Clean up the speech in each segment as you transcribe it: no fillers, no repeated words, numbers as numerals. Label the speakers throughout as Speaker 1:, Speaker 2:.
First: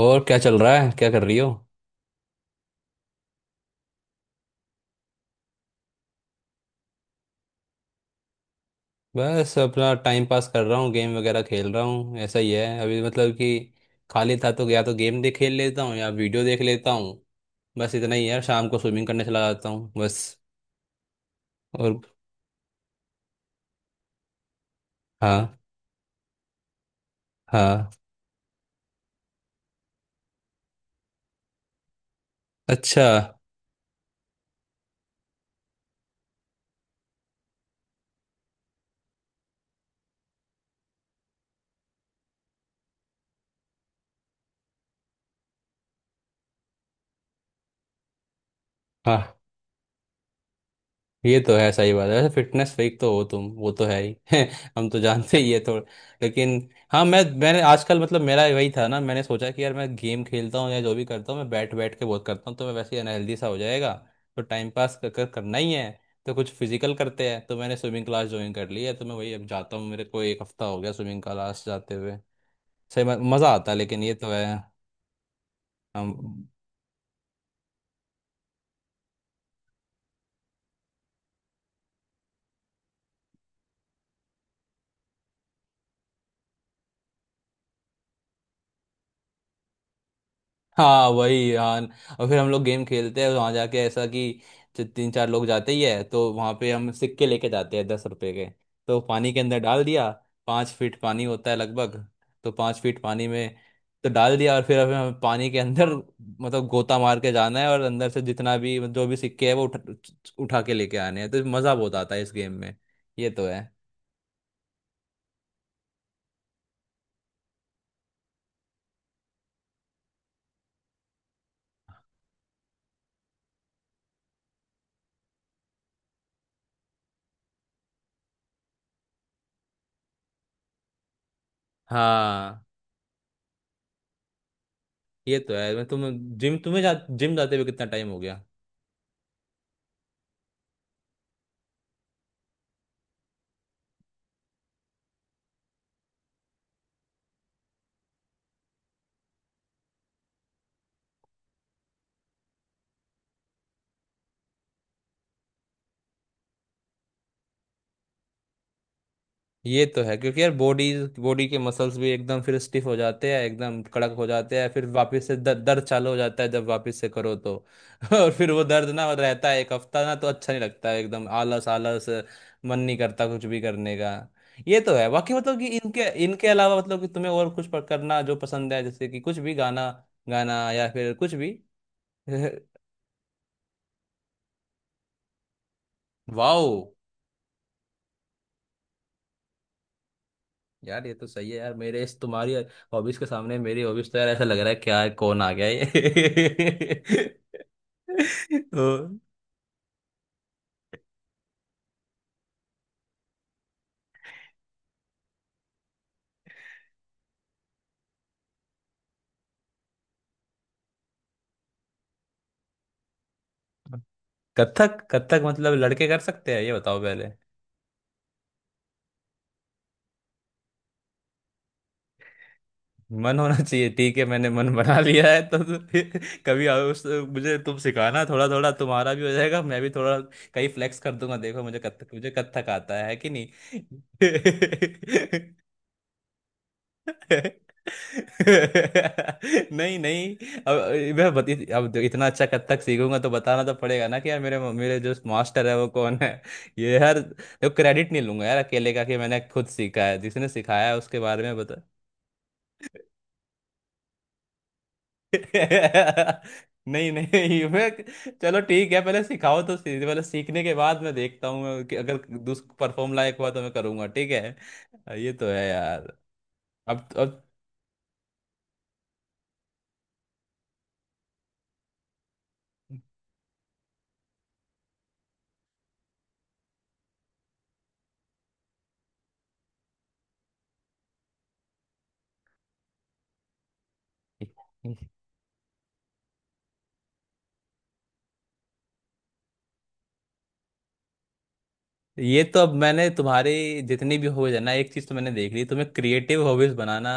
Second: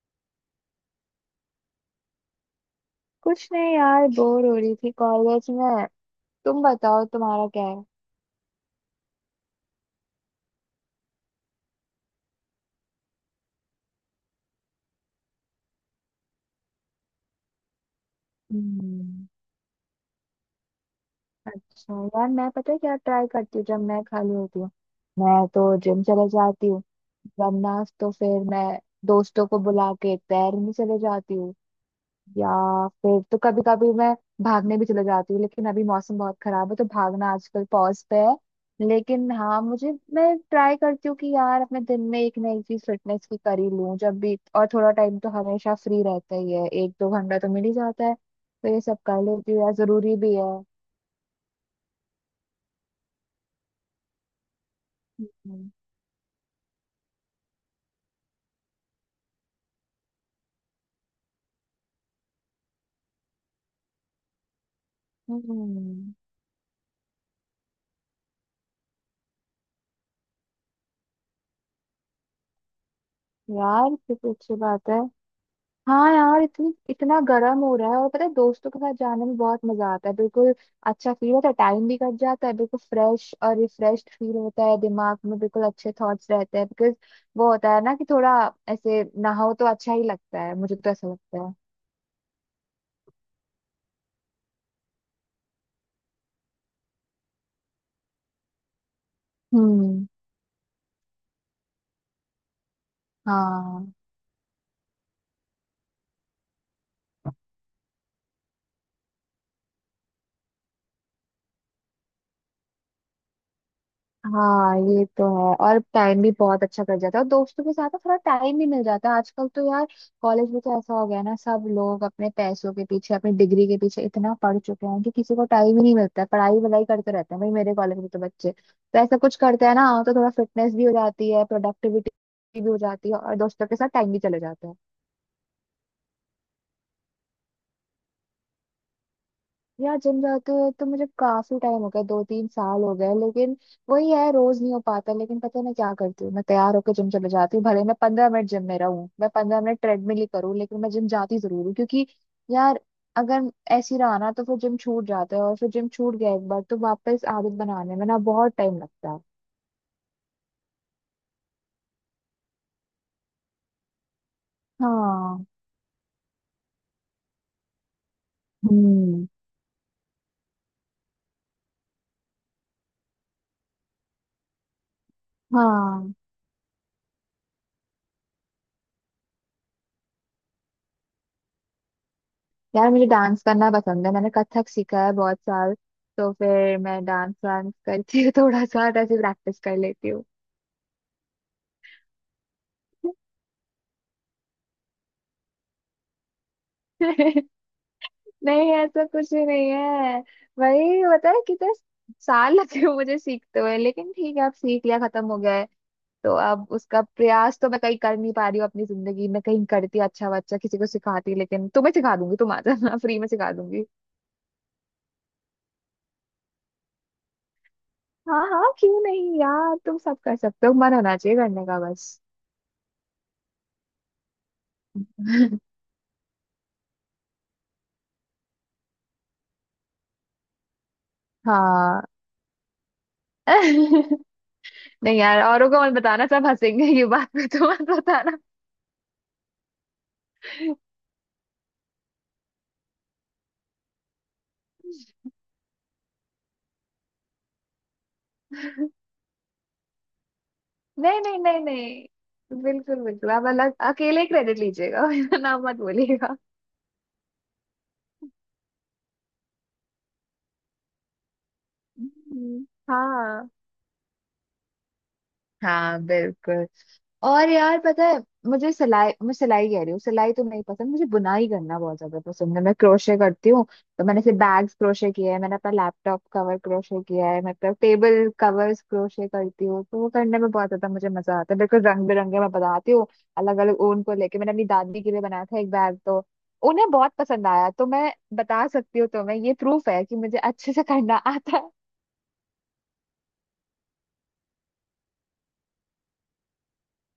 Speaker 1: और क्या चल रहा है? क्या कर रही हो?
Speaker 2: कुछ नहीं यार, बोर हो रही थी कॉलेज में। तुम बताओ, तुम्हारा क्या है?
Speaker 1: बस अपना टाइम पास कर रहा हूँ, गेम वगैरह खेल रहा हूँ। ऐसा ही है अभी, मतलब कि खाली था तो या तो गेम देख खेल लेता हूँ या वीडियो देख लेता हूँ। बस इतना ही है, शाम को स्विमिंग करने
Speaker 2: हम्म।
Speaker 1: चला जाता हूँ बस।
Speaker 2: अच्छा
Speaker 1: और।
Speaker 2: यार, मैं पता है क्या ट्राई करती हूँ जब मैं खाली होती हूँ। मैं
Speaker 1: हाँ।
Speaker 2: तो जिम चले जाती हूँ, वरना
Speaker 1: हाँ।
Speaker 2: तो फिर मैं दोस्तों को बुला के तैरने चले जाती हूँ, या
Speaker 1: अच्छा।
Speaker 2: फिर तो कभी कभी मैं भागने भी चले जाती हूँ। लेकिन अभी मौसम बहुत खराब है तो भागना आजकल पॉज पे है। लेकिन हाँ, मुझे मैं ट्राई करती हूँ कि यार अपने दिन में एक नई चीज फिटनेस की कर ही लूँ जब भी, और थोड़ा टाइम तो हमेशा फ्री रहता ही है, एक दो घंटा तो मिल ही जाता है, तो ये सब कर
Speaker 1: हाँ,
Speaker 2: लेती हूँ यार, जरूरी भी है।
Speaker 1: ये तो है, सही बात है। वैसे फिटनेस फ्रीक तो हो तुम, वो तो है ही। हम तो जानते ही है
Speaker 2: हम्म।
Speaker 1: थोड़ा, लेकिन। हाँ, मैंने आजकल, मतलब मेरा वही था ना, मैंने सोचा कि यार मैं गेम खेलता हूँ या जो भी करता हूँ, मैं बैठ बैठ के बहुत करता हूँ, तो मैं वैसे ही अनहेल्दी सा हो जाएगा। तो टाइम पास कर, कर करना ही है।
Speaker 2: हम्म,
Speaker 1: तो कुछ फिजिकल करते हैं, तो मैंने स्विमिंग क्लास ज्वाइन कर ली है। तो मैं वही अब जाता हूँ, मेरे को एक हफ्ता हो गया स्विमिंग क्लास जाते हुए। सही में मज़ा आता है,
Speaker 2: यार
Speaker 1: लेकिन ये
Speaker 2: ये
Speaker 1: तो
Speaker 2: तो
Speaker 1: है।
Speaker 2: अच्छी बात है। हाँ यार,
Speaker 1: हम।
Speaker 2: इतनी इतना गर्म हो रहा है, और पता है दोस्तों के साथ जाने में बहुत मजा आता है, बिल्कुल अच्छा फील होता है, टाइम भी कट जाता है, बिल्कुल फ्रेश और रिफ्रेश फील होता है, दिमाग में बिल्कुल अच्छे थॉट्स रहते हैं बिकॉज वो होता है ना कि थोड़ा ऐसे नहाओ तो अच्छा ही लगता है, मुझे तो ऐसा
Speaker 1: हाँ,
Speaker 2: लगता है।
Speaker 1: वही यार। और फिर हम लोग गेम खेलते हैं वहां जाके, ऐसा कि जो तीन चार लोग जाते ही है तो वहां पे हम सिक्के लेके जाते हैं, 10 रुपए के। तो पानी के अंदर डाल
Speaker 2: हम्म।
Speaker 1: दिया। 5 फीट पानी होता है लगभग। तो 5 फीट पानी में
Speaker 2: हाँ।
Speaker 1: तो डाल दिया, और फिर हमें हमें पानी के अंदर, मतलब गोता मार के जाना है, और अंदर से जितना भी, मतलब जो भी सिक्के है, वो उठा के लेके आने हैं। तो मजा बहुत आता है इस गेम में, ये तो है।
Speaker 2: हाँ, ये तो है, और टाइम भी बहुत अच्छा कट जाता है, और दोस्तों के साथ ना थोड़ा टाइम भी मिल जाता है आजकल तो यार। कॉलेज में तो ऐसा हो गया है ना, सब लोग अपने पैसों के पीछे अपनी डिग्री के पीछे इतना पढ़ चुके हैं कि किसी को टाइम ही नहीं मिलता है, पढ़ाई वढ़ाई करते रहते हैं भाई, मेरे कॉलेज में तो बच्चे तो ऐसा कुछ करते हैं ना, तो थोड़ा फिटनेस भी हो जाती है, प्रोडक्टिविटी
Speaker 1: हाँ,
Speaker 2: भी हो जाती है, और दोस्तों के साथ टाइम भी चले जाता है।
Speaker 1: ये तो है। तुम जिम जाते हुए कितना टाइम हो गया?
Speaker 2: यार जिम जाते हुए तो मुझे काफी टाइम हो गया, दो तीन साल हो गए। लेकिन वही है, रोज नहीं हो पाता। लेकिन पता है मैं क्या करती हूँ, मैं तैयार होकर जिम चले जाती हूँ, भले मैं 15 मिनट जिम में रहूँ, मैं 15 मिनट ट्रेडमिल ही करूँ, लेकिन मैं जिम जाती जरूर हूँ, क्योंकि यार अगर ऐसी रहा ना तो फिर जिम छूट जाता है, और फिर जिम छूट गया एक बार तो वापस आदत बनाने में ना बहुत टाइम लगता है।
Speaker 1: ये तो है, क्योंकि यार बॉडी बॉडी के मसल्स भी एकदम फिर स्टिफ हो जाते हैं, एकदम कड़क हो जाते हैं, फिर वापस से
Speaker 2: हाँ।
Speaker 1: दर्द चालू हो जाता है जब वापस से करो तो। और फिर वो दर्द ना
Speaker 2: हम्म।
Speaker 1: रहता है एक हफ्ता ना, तो अच्छा नहीं लगता है, एकदम आलस आलस। मन नहीं करता कुछ भी करने का। ये तो है। बाकी, मतलब कि इनके
Speaker 2: हाँ,
Speaker 1: इनके अलावा, मतलब कि तुम्हें और कुछ पर करना जो पसंद है, जैसे कि कुछ भी गाना गाना या फिर कुछ भी।
Speaker 2: यार मुझे डांस करना पसंद है, मैंने कथक सीखा है बहुत साल। तो
Speaker 1: वाओ।
Speaker 2: फिर मैं डांस वांस करके थोड़ा सा ऐसे प्रैक्टिस कर लेती हूँ।
Speaker 1: यार ये तो सही है यार, मेरे इस तुम्हारी हॉबीज के सामने मेरी हॉबीज तो, यार ऐसा लग रहा है क्या है, कौन आ गया ये।
Speaker 2: नहीं, ऐसा
Speaker 1: तो
Speaker 2: कुछ भी नहीं है। वही होता है, कितने साल लगे हुए मुझे सीखते हुए, लेकिन ठीक है, अब सीख लिया, खत्म हो गया है। तो अब उसका प्रयास तो मैं कहीं कर नहीं पा रही हूँ अपनी जिंदगी में, कहीं करती अच्छा बच्चा किसी को सिखाती, लेकिन तुम्हें सिखा दूंगी, तुम आ जाना, फ्री में सिखा दूंगी।
Speaker 1: कथक, कथक मतलब लड़के कर सकते हैं, ये बताओ पहले।
Speaker 2: हाँ हाँ, क्यों नहीं यार, तुम सब कर सकते हो, मन होना चाहिए करने का बस।
Speaker 1: मन होना चाहिए, ठीक है, मैंने मन बना लिया है तो फिर कभी आओ, उस मुझे तुम सिखाना थोड़ा थोड़ा, तुम्हारा भी हो जाएगा, मैं भी थोड़ा कहीं फ्लेक्स कर दूंगा, देखो मुझे
Speaker 2: हाँ।
Speaker 1: कथक, मुझे कथक आता है कि नहीं।
Speaker 2: नहीं यार, औरों को मत बताना, सब हंसेंगे ये बात पे, तो मत बताना।
Speaker 1: नहीं नहीं, अब अब इतना अच्छा कथक सीखूंगा तो बताना तो पड़ेगा ना कि यार मेरे मेरे जो मास्टर है वो कौन है। ये यार, देखो क्रेडिट नहीं लूंगा यार अकेले का कि मैंने खुद सीखा है, जिसने सिखाया है उसके
Speaker 2: नहीं नहीं
Speaker 1: बारे में
Speaker 2: नहीं
Speaker 1: बता।
Speaker 2: नहीं, बिल्कुल बिल्कुल, आप अलग अकेले क्रेडिट लीजिएगा, मेरा नाम मत बोलिएगा।
Speaker 1: नहीं नहीं मैं, चलो ठीक है, पहले सिखाओ तो सही, पहले सीखने के बाद मैं देखता हूँ मैं कि अगर दूस
Speaker 2: हम्म।
Speaker 1: परफॉर्म लायक
Speaker 2: हाँ।
Speaker 1: हुआ तो मैं करूंगा, ठीक है। ये तो है
Speaker 2: हाँ,
Speaker 1: यार।
Speaker 2: बिल्कुल।
Speaker 1: अब
Speaker 2: और यार पता है, मुझे सिलाई, मैं सिलाई कह रही हूँ, सिलाई तो नहीं पसंद, मुझे बुनाई करना बहुत ज्यादा पसंद है, मैं
Speaker 1: अब
Speaker 2: क्रोशे करती हूँ। तो मैंने से बैग्स क्रोशे किया है, मैंने अपना लैपटॉप कवर क्रोशे किया है, मतलब टेबल कवर्स क्रोशे करती हूँ, तो वो करने में बहुत ज्यादा मुझे मजा आता है, बिल्कुल रंग बिरंगे मैं बनाती हूँ, अलग अलग ऊन को लेके। मैंने अपनी दादी के लिए बनाया था एक बैग, तो उन्हें बहुत पसंद आया, तो मैं बता सकती हूँ तुम्हें, ये प्रूफ है कि मुझे अच्छे से करना आता।
Speaker 1: ये तो अब मैंने तुम्हारे जितनी भी हॉबीज है ना, एक चीज तो मैंने देख ली, तुम्हें क्रिएटिव हॉबीज बनाना,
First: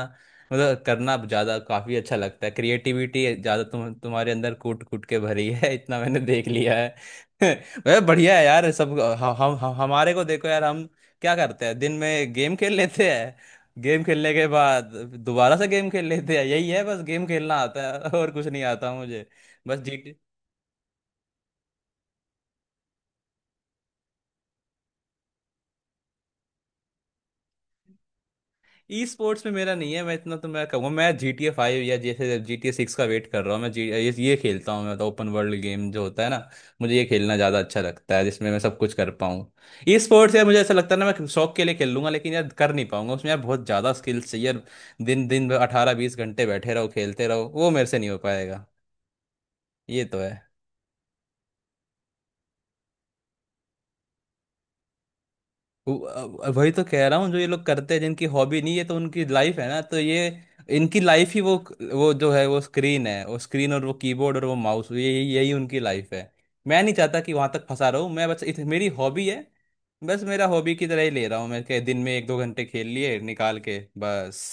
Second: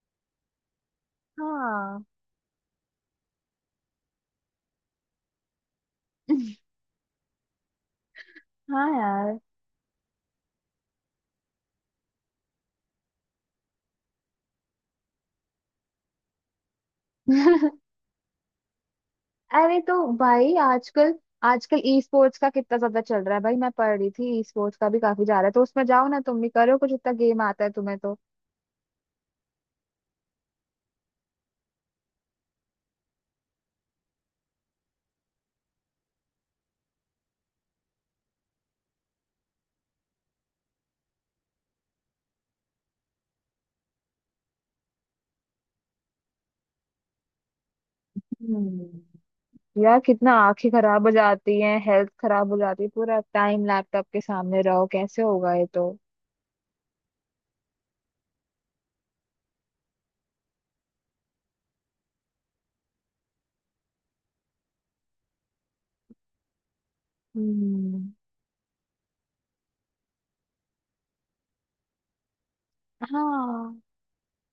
Speaker 1: मतलब करना ज्यादा काफी
Speaker 2: हाँ।
Speaker 1: अच्छा लगता है, क्रिएटिविटी ज्यादा तुम तुम्हारे अंदर कूट कूट के भरी है, इतना मैंने
Speaker 2: है।
Speaker 1: देख
Speaker 2: हाँ।
Speaker 1: लिया है। वह बढ़िया है यार,
Speaker 2: हाँ
Speaker 1: सब
Speaker 2: यार।
Speaker 1: हम हमारे को देखो यार, हम क्या करते हैं दिन में, गेम खेल लेते हैं, गेम खेलने के बाद दोबारा से गेम खेल लेते हैं, यही है। बस गेम खेलना आता है, और कुछ नहीं आता मुझे। बस
Speaker 2: अरे तो
Speaker 1: जी।
Speaker 2: भाई, आजकल आजकल ई स्पोर्ट्स का कितना ज्यादा चल रहा है भाई, मैं पढ़ रही थी ई स्पोर्ट्स का भी काफी जा रहा है, तो उसमें जाओ ना, तुम भी करो कुछ, इतना गेम आता है तुम्हें तो।
Speaker 1: ई स्पोर्ट्स में मेरा नहीं है, मैं इतना तो मैं कहूँगा, मैं GTA 5 या जैसे GTA 6 का वेट कर रहा हूँ। मैं जी ये खेलता हूँ मैं, मतलब ओपन वर्ल्ड गेम जो होता है ना, मुझे ये खेलना ज़्यादा अच्छा लगता है, जिसमें मैं सब कुछ कर पाऊँ। ई स्पोर्ट्स, यार मुझे ऐसा लगता है ना, मैं शौक के लिए खेल लूंगा, लेकिन यार कर नहीं पाऊंगा उसमें, यार बहुत ज़्यादा स्किल्स चाहिए यार। दिन दिन 18-20 घंटे बैठे रहो खेलते रहो, वो मेरे से नहीं हो पाएगा।
Speaker 2: हम्म। यार
Speaker 1: ये तो
Speaker 2: कितना
Speaker 1: है।
Speaker 2: आंखें खराब हो जाती हैं, हेल्थ खराब हो जाती है, पूरा टाइम लैपटॉप के सामने रहो, कैसे होगा ये तो।
Speaker 1: वो- वही तो कह रहा हूँ जो ये लोग करते हैं, जिनकी हॉबी नहीं है तो उनकी लाइफ है ना, तो ये इनकी लाइफ ही वो जो है वो स्क्रीन है, वो स्क्रीन और वो कीबोर्ड और वो माउस, ये यही यही उनकी लाइफ है। मैं नहीं चाहता कि वहां तक फंसा
Speaker 2: हम्म।
Speaker 1: रहूं मैं, बस मेरी हॉबी है, बस मेरा हॉबी की तरह ही ले रहा हूँ मैं के, दिन में एक दो घंटे खेल लिए निकाल के,
Speaker 2: हाँ।
Speaker 1: बस।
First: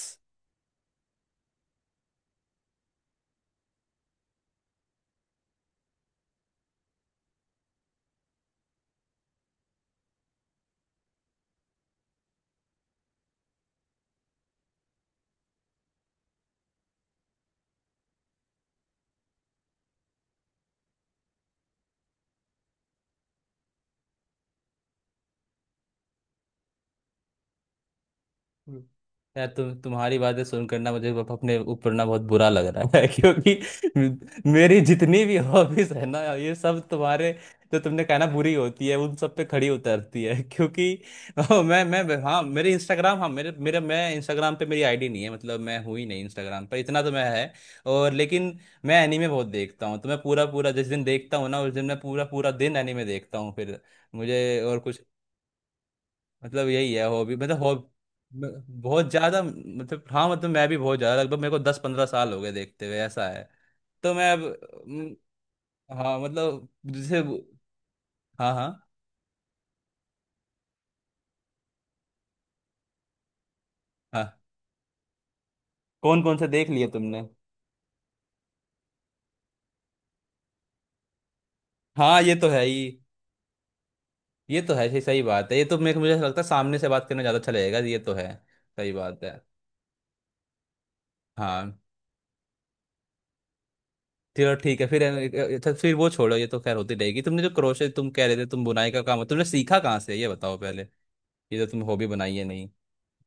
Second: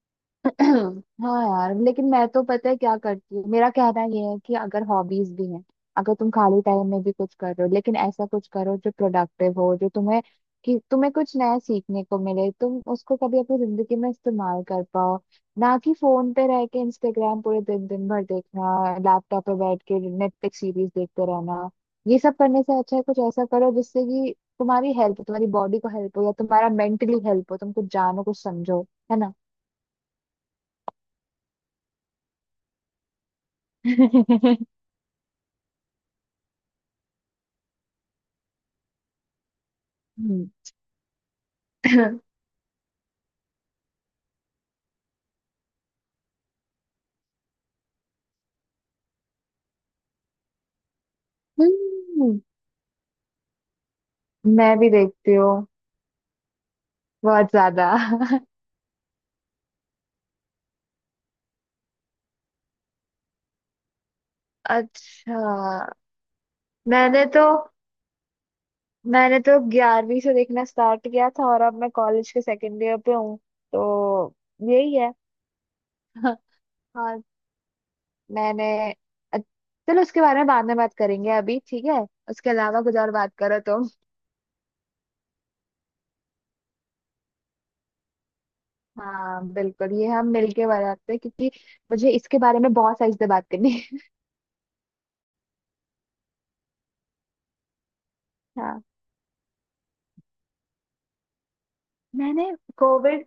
Speaker 2: हाँ यार, लेकिन मैं तो पता है क्या करती हूँ, मेरा कहना ये है कि अगर हॉबीज भी हैं, अगर तुम खाली टाइम में भी कुछ कर रहे हो, लेकिन ऐसा कुछ करो जो प्रोडक्टिव हो, जो तुम्हें कि तुम्हें कुछ नया सीखने को मिले, तुम उसको कभी अपनी जिंदगी में इस्तेमाल कर पाओ, ना कि फोन पे रह के इंस्टाग्राम पूरे दिन दिन भर देखना, लैपटॉप पे बैठ के नेटफ्लिक्स सीरीज देखते रहना, ये सब करने से अच्छा है कुछ ऐसा करो जिससे कि तुम्हारी हेल्प, तुम्हारी बॉडी को हेल्प हो, या तुम्हारा मेंटली हेल्प हो, तुम कुछ जानो कुछ
Speaker 1: हम्म।
Speaker 2: समझो, है ना।
Speaker 1: यार तुम तुम्हारी बातें सुनकर ना, मुझे अपने ऊपर ना बहुत बुरा लग रहा है, क्योंकि मेरी जितनी भी हॉबीज है ना, ये सब तुम्हारे जो तुमने कहा ना बुरी होती है उन सब पे खड़ी उतरती है।
Speaker 2: हम्म।
Speaker 1: क्योंकि ओ, मैं हाँ मेरे इंस्टाग्राम, हाँ मेरे मेरे मैं इंस्टाग्राम पे मेरी आईडी नहीं है, मतलब मैं हूँ ही नहीं इंस्टाग्राम पर, इतना तो मैं है। और लेकिन मैं एनीमे बहुत देखता हूँ, तो मैं पूरा पूरा जिस दिन देखता हूँ ना, उस दिन मैं पूरा
Speaker 2: हम्म,
Speaker 1: पूरा दिन एनीमे देखता हूँ। फिर मुझे
Speaker 2: मैं
Speaker 1: और
Speaker 2: भी
Speaker 1: कुछ,
Speaker 2: देखती हूँ
Speaker 1: मतलब यही है हॉबी,
Speaker 2: बहुत
Speaker 1: मतलब
Speaker 2: ज्यादा।
Speaker 1: हॉब म- बहुत ज्यादा, मतलब हाँ, मतलब मैं भी बहुत ज्यादा, लगभग मेरे को 10-15 साल हो गए देखते हुए, ऐसा है। तो मैं अब म,
Speaker 2: अच्छा।
Speaker 1: हाँ मतलब जैसे
Speaker 2: मैंने तो
Speaker 1: हाँ। हाँ।
Speaker 2: मैंने तो 11वीं से देखना स्टार्ट किया था, और अब मैं कॉलेज के सेकेंड ईयर पे हूँ, तो
Speaker 1: हाँ,
Speaker 2: यही है।
Speaker 1: कौन कौन से देख लिए तुमने?
Speaker 2: हाँ। मैंने अ- चलो उसके बारे में बाद में बात करेंगे अभी, ठीक है।
Speaker 1: हाँ, ये तो
Speaker 2: उसके
Speaker 1: है
Speaker 2: अलावा
Speaker 1: ही।
Speaker 2: कुछ और बात करो तुम।
Speaker 1: ये तो है, सही सही बात है। ये तो मेरे को, मुझे ऐसा लगता है सामने से बात करना ज्यादा अच्छा लगेगा, ये तो है, सही बात है।
Speaker 2: हाँ बिल्कुल, ये हम मिलके बात करते हैं, क्योंकि
Speaker 1: हाँ।
Speaker 2: मुझे इसके बारे में बहुत सारी से बात करनी है।
Speaker 1: चलो ठीक है फिर अच्छा, फिर वो छोड़ो, ये तो खैर होती रहेगी। तुमने जो क्रोशे तुम कह रहे थे, तुम
Speaker 2: हाँ।
Speaker 1: बुनाई का काम तुमने सीखा कहाँ से, ये बताओ पहले। ये तो तुम हॉबी बनाई है
Speaker 2: मैंने
Speaker 1: नहीं?
Speaker 2: कोविड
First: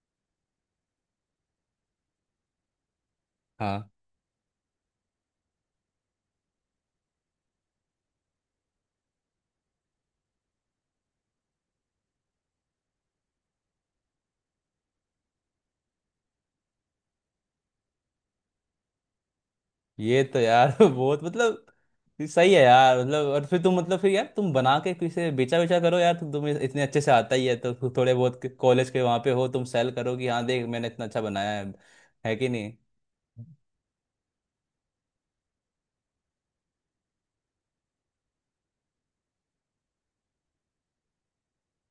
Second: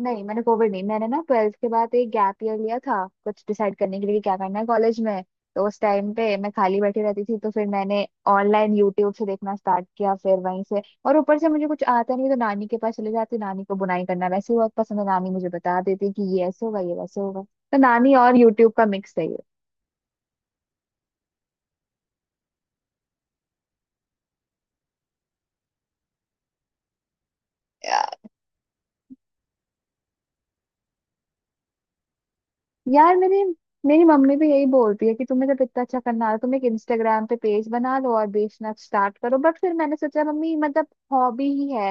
Speaker 2: नहीं, मैंने कोविड नहीं, मैंने ना ट्वेल्थ के बाद एक गैप ईयर लिया था कुछ डिसाइड
Speaker 1: हाँ,
Speaker 2: करने के लिए कि क्या करना है कॉलेज में। तो उस टाइम पे मैं खाली बैठी रहती थी, तो फिर मैंने ऑनलाइन यूट्यूब से देखना स्टार्ट किया, फिर वहीं से, और ऊपर से मुझे कुछ आता नहीं, तो नानी के पास चले जाती, नानी को बुनाई करना वैसे ही बहुत पसंद है, नानी मुझे बता देती कि ये ऐसे होगा ये वैसे होगा, तो नानी और यूट्यूब का मिक्स है।
Speaker 1: ये तो यार बहुत मतलब, ये सही है यार मतलब। और फिर तुम मतलब, फिर यार तुम बना के किसे बेचा, करो यार, तुम तुम्हें इतने अच्छे से आता ही है, तो थोड़े
Speaker 2: ये
Speaker 1: बहुत कॉलेज के वहाँ पे हो तुम, सेल करो कि हाँ देख मैंने इतना अच्छा बनाया है कि नहीं।
Speaker 2: यार, मेरी मेरी मम्मी भी यही बोलती है कि तुम्हें जब इतना अच्छा करना आ रहा है, तुम एक इंस्टाग्राम पे पेज बना लो और बेचना स्टार्ट करो, बट फिर मैंने सोचा मम्मी मतलब हॉबी ही है,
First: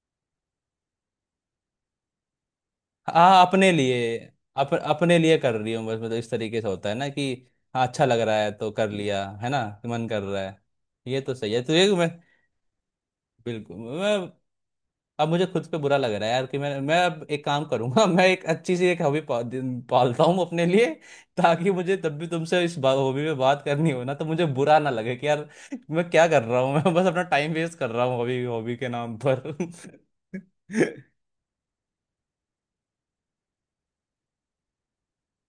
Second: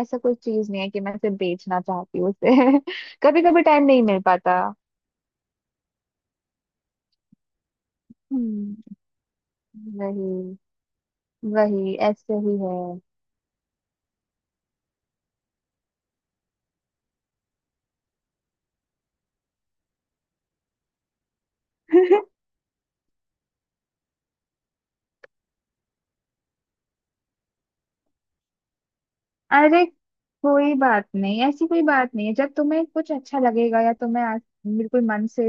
Speaker 2: ऐसा कोई चीज नहीं है कि मैं सिर्फ बेचना चाहती हूँ उसे, कभी
Speaker 1: हाँ,
Speaker 2: कभी
Speaker 1: अपने
Speaker 2: टाइम नहीं
Speaker 1: लिए,
Speaker 2: मिल पाता।
Speaker 1: अपने लिए कर रही हूँ बस, मतलब इस तरीके से होता है ना कि हाँ अच्छा लग रहा है तो कर
Speaker 2: हम्म।
Speaker 1: लिया है ना, मन कर रहा
Speaker 2: वही
Speaker 1: है, ये तो सही है। तो ये
Speaker 2: वही
Speaker 1: मैं,
Speaker 2: ऐसे ही है।
Speaker 1: बिल्कुल मैं अब, मुझे खुद पे बुरा लग रहा है यार कि मैं अब एक काम करूंगा, मैं एक अच्छी सी एक हॉबी पालता हूँ अपने लिए, ताकि मुझे तब भी तुमसे इस हॉबी में बात करनी हो ना, तो मुझे बुरा ना लगे कि यार मैं क्या कर रहा हूँ, मैं बस अपना टाइम वेस्ट कर रहा हूँ हॉबी हॉबी के नाम पर।
Speaker 2: अरे कोई बात नहीं, ऐसी कोई बात नहीं है, जब तुम्हें कुछ अच्छा लगेगा, या तुम्हें आज बिल्कुल मन से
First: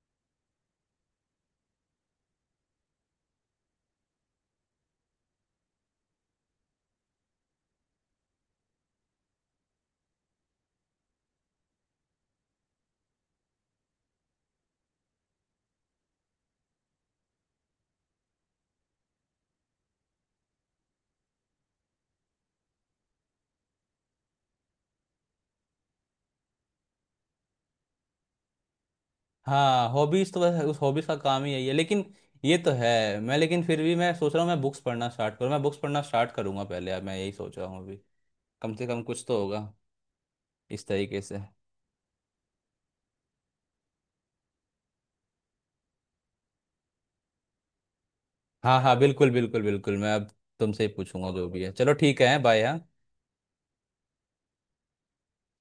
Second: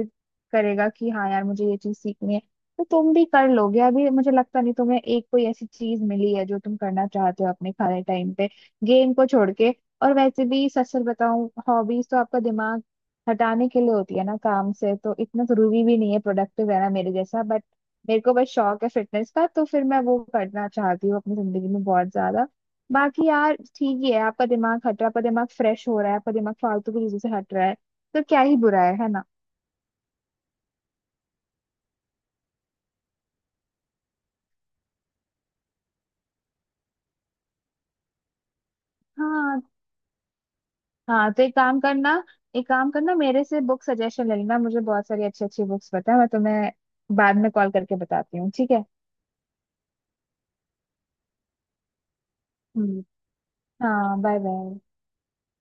Speaker 2: करेगा कि हाँ यार मुझे ये चीज सीखनी है, तो तुम भी कर लोगे। अभी मुझे लगता नहीं तुम्हें एक कोई ऐसी चीज मिली है जो तुम करना चाहते हो अपने खाली टाइम पे, गेम को छोड़ के। और वैसे भी, सच सच बताऊं, हॉबीज तो आपका दिमाग हटाने के लिए होती है ना काम से, तो इतना जरूरी भी नहीं है प्रोडक्टिव रहना मेरे जैसा, बट मेरे को बस शौक है फिटनेस का, तो फिर मैं वो करना चाहती हूँ अपनी जिंदगी में बहुत ज्यादा। बाकी यार ठीक ही है, आपका दिमाग हट रहा है, आपका दिमाग फ्रेश हो रहा है, आपका दिमाग फालतू की चीजों से हट रहा है, तो क्या ही बुरा है ना।
Speaker 1: हाँ, हॉबीज तो बस उस हॉबीज का काम ही यही है, लेकिन ये तो है। मैं लेकिन फिर भी मैं सोच रहा हूँ, मैं बुक्स पढ़ना स्टार्ट करूँ, मैं बुक्स पढ़ना स्टार्ट करूंगा पहले, अब मैं यही सोच रहा हूँ अभी, कम से कम कुछ तो
Speaker 2: हाँ।
Speaker 1: होगा इस तरीके
Speaker 2: हाँ,
Speaker 1: से।
Speaker 2: तो एक काम करना, एक काम करना, मेरे से बुक सजेशन ले लेना, मुझे बहुत सारी अच्छी अच्छी बुक्स पता है, मैं तुम्हें बाद में कॉल करके बताती हूँ, ठीक
Speaker 1: हाँ
Speaker 2: है।
Speaker 1: हाँ, बिल्कुल बिल्कुल बिल्कुल, मैं अब तुमसे ही पूछूंगा जो भी है। चलो ठीक है, बाय। हाँ।
Speaker 2: हम्म। हाँ, बाय बाय।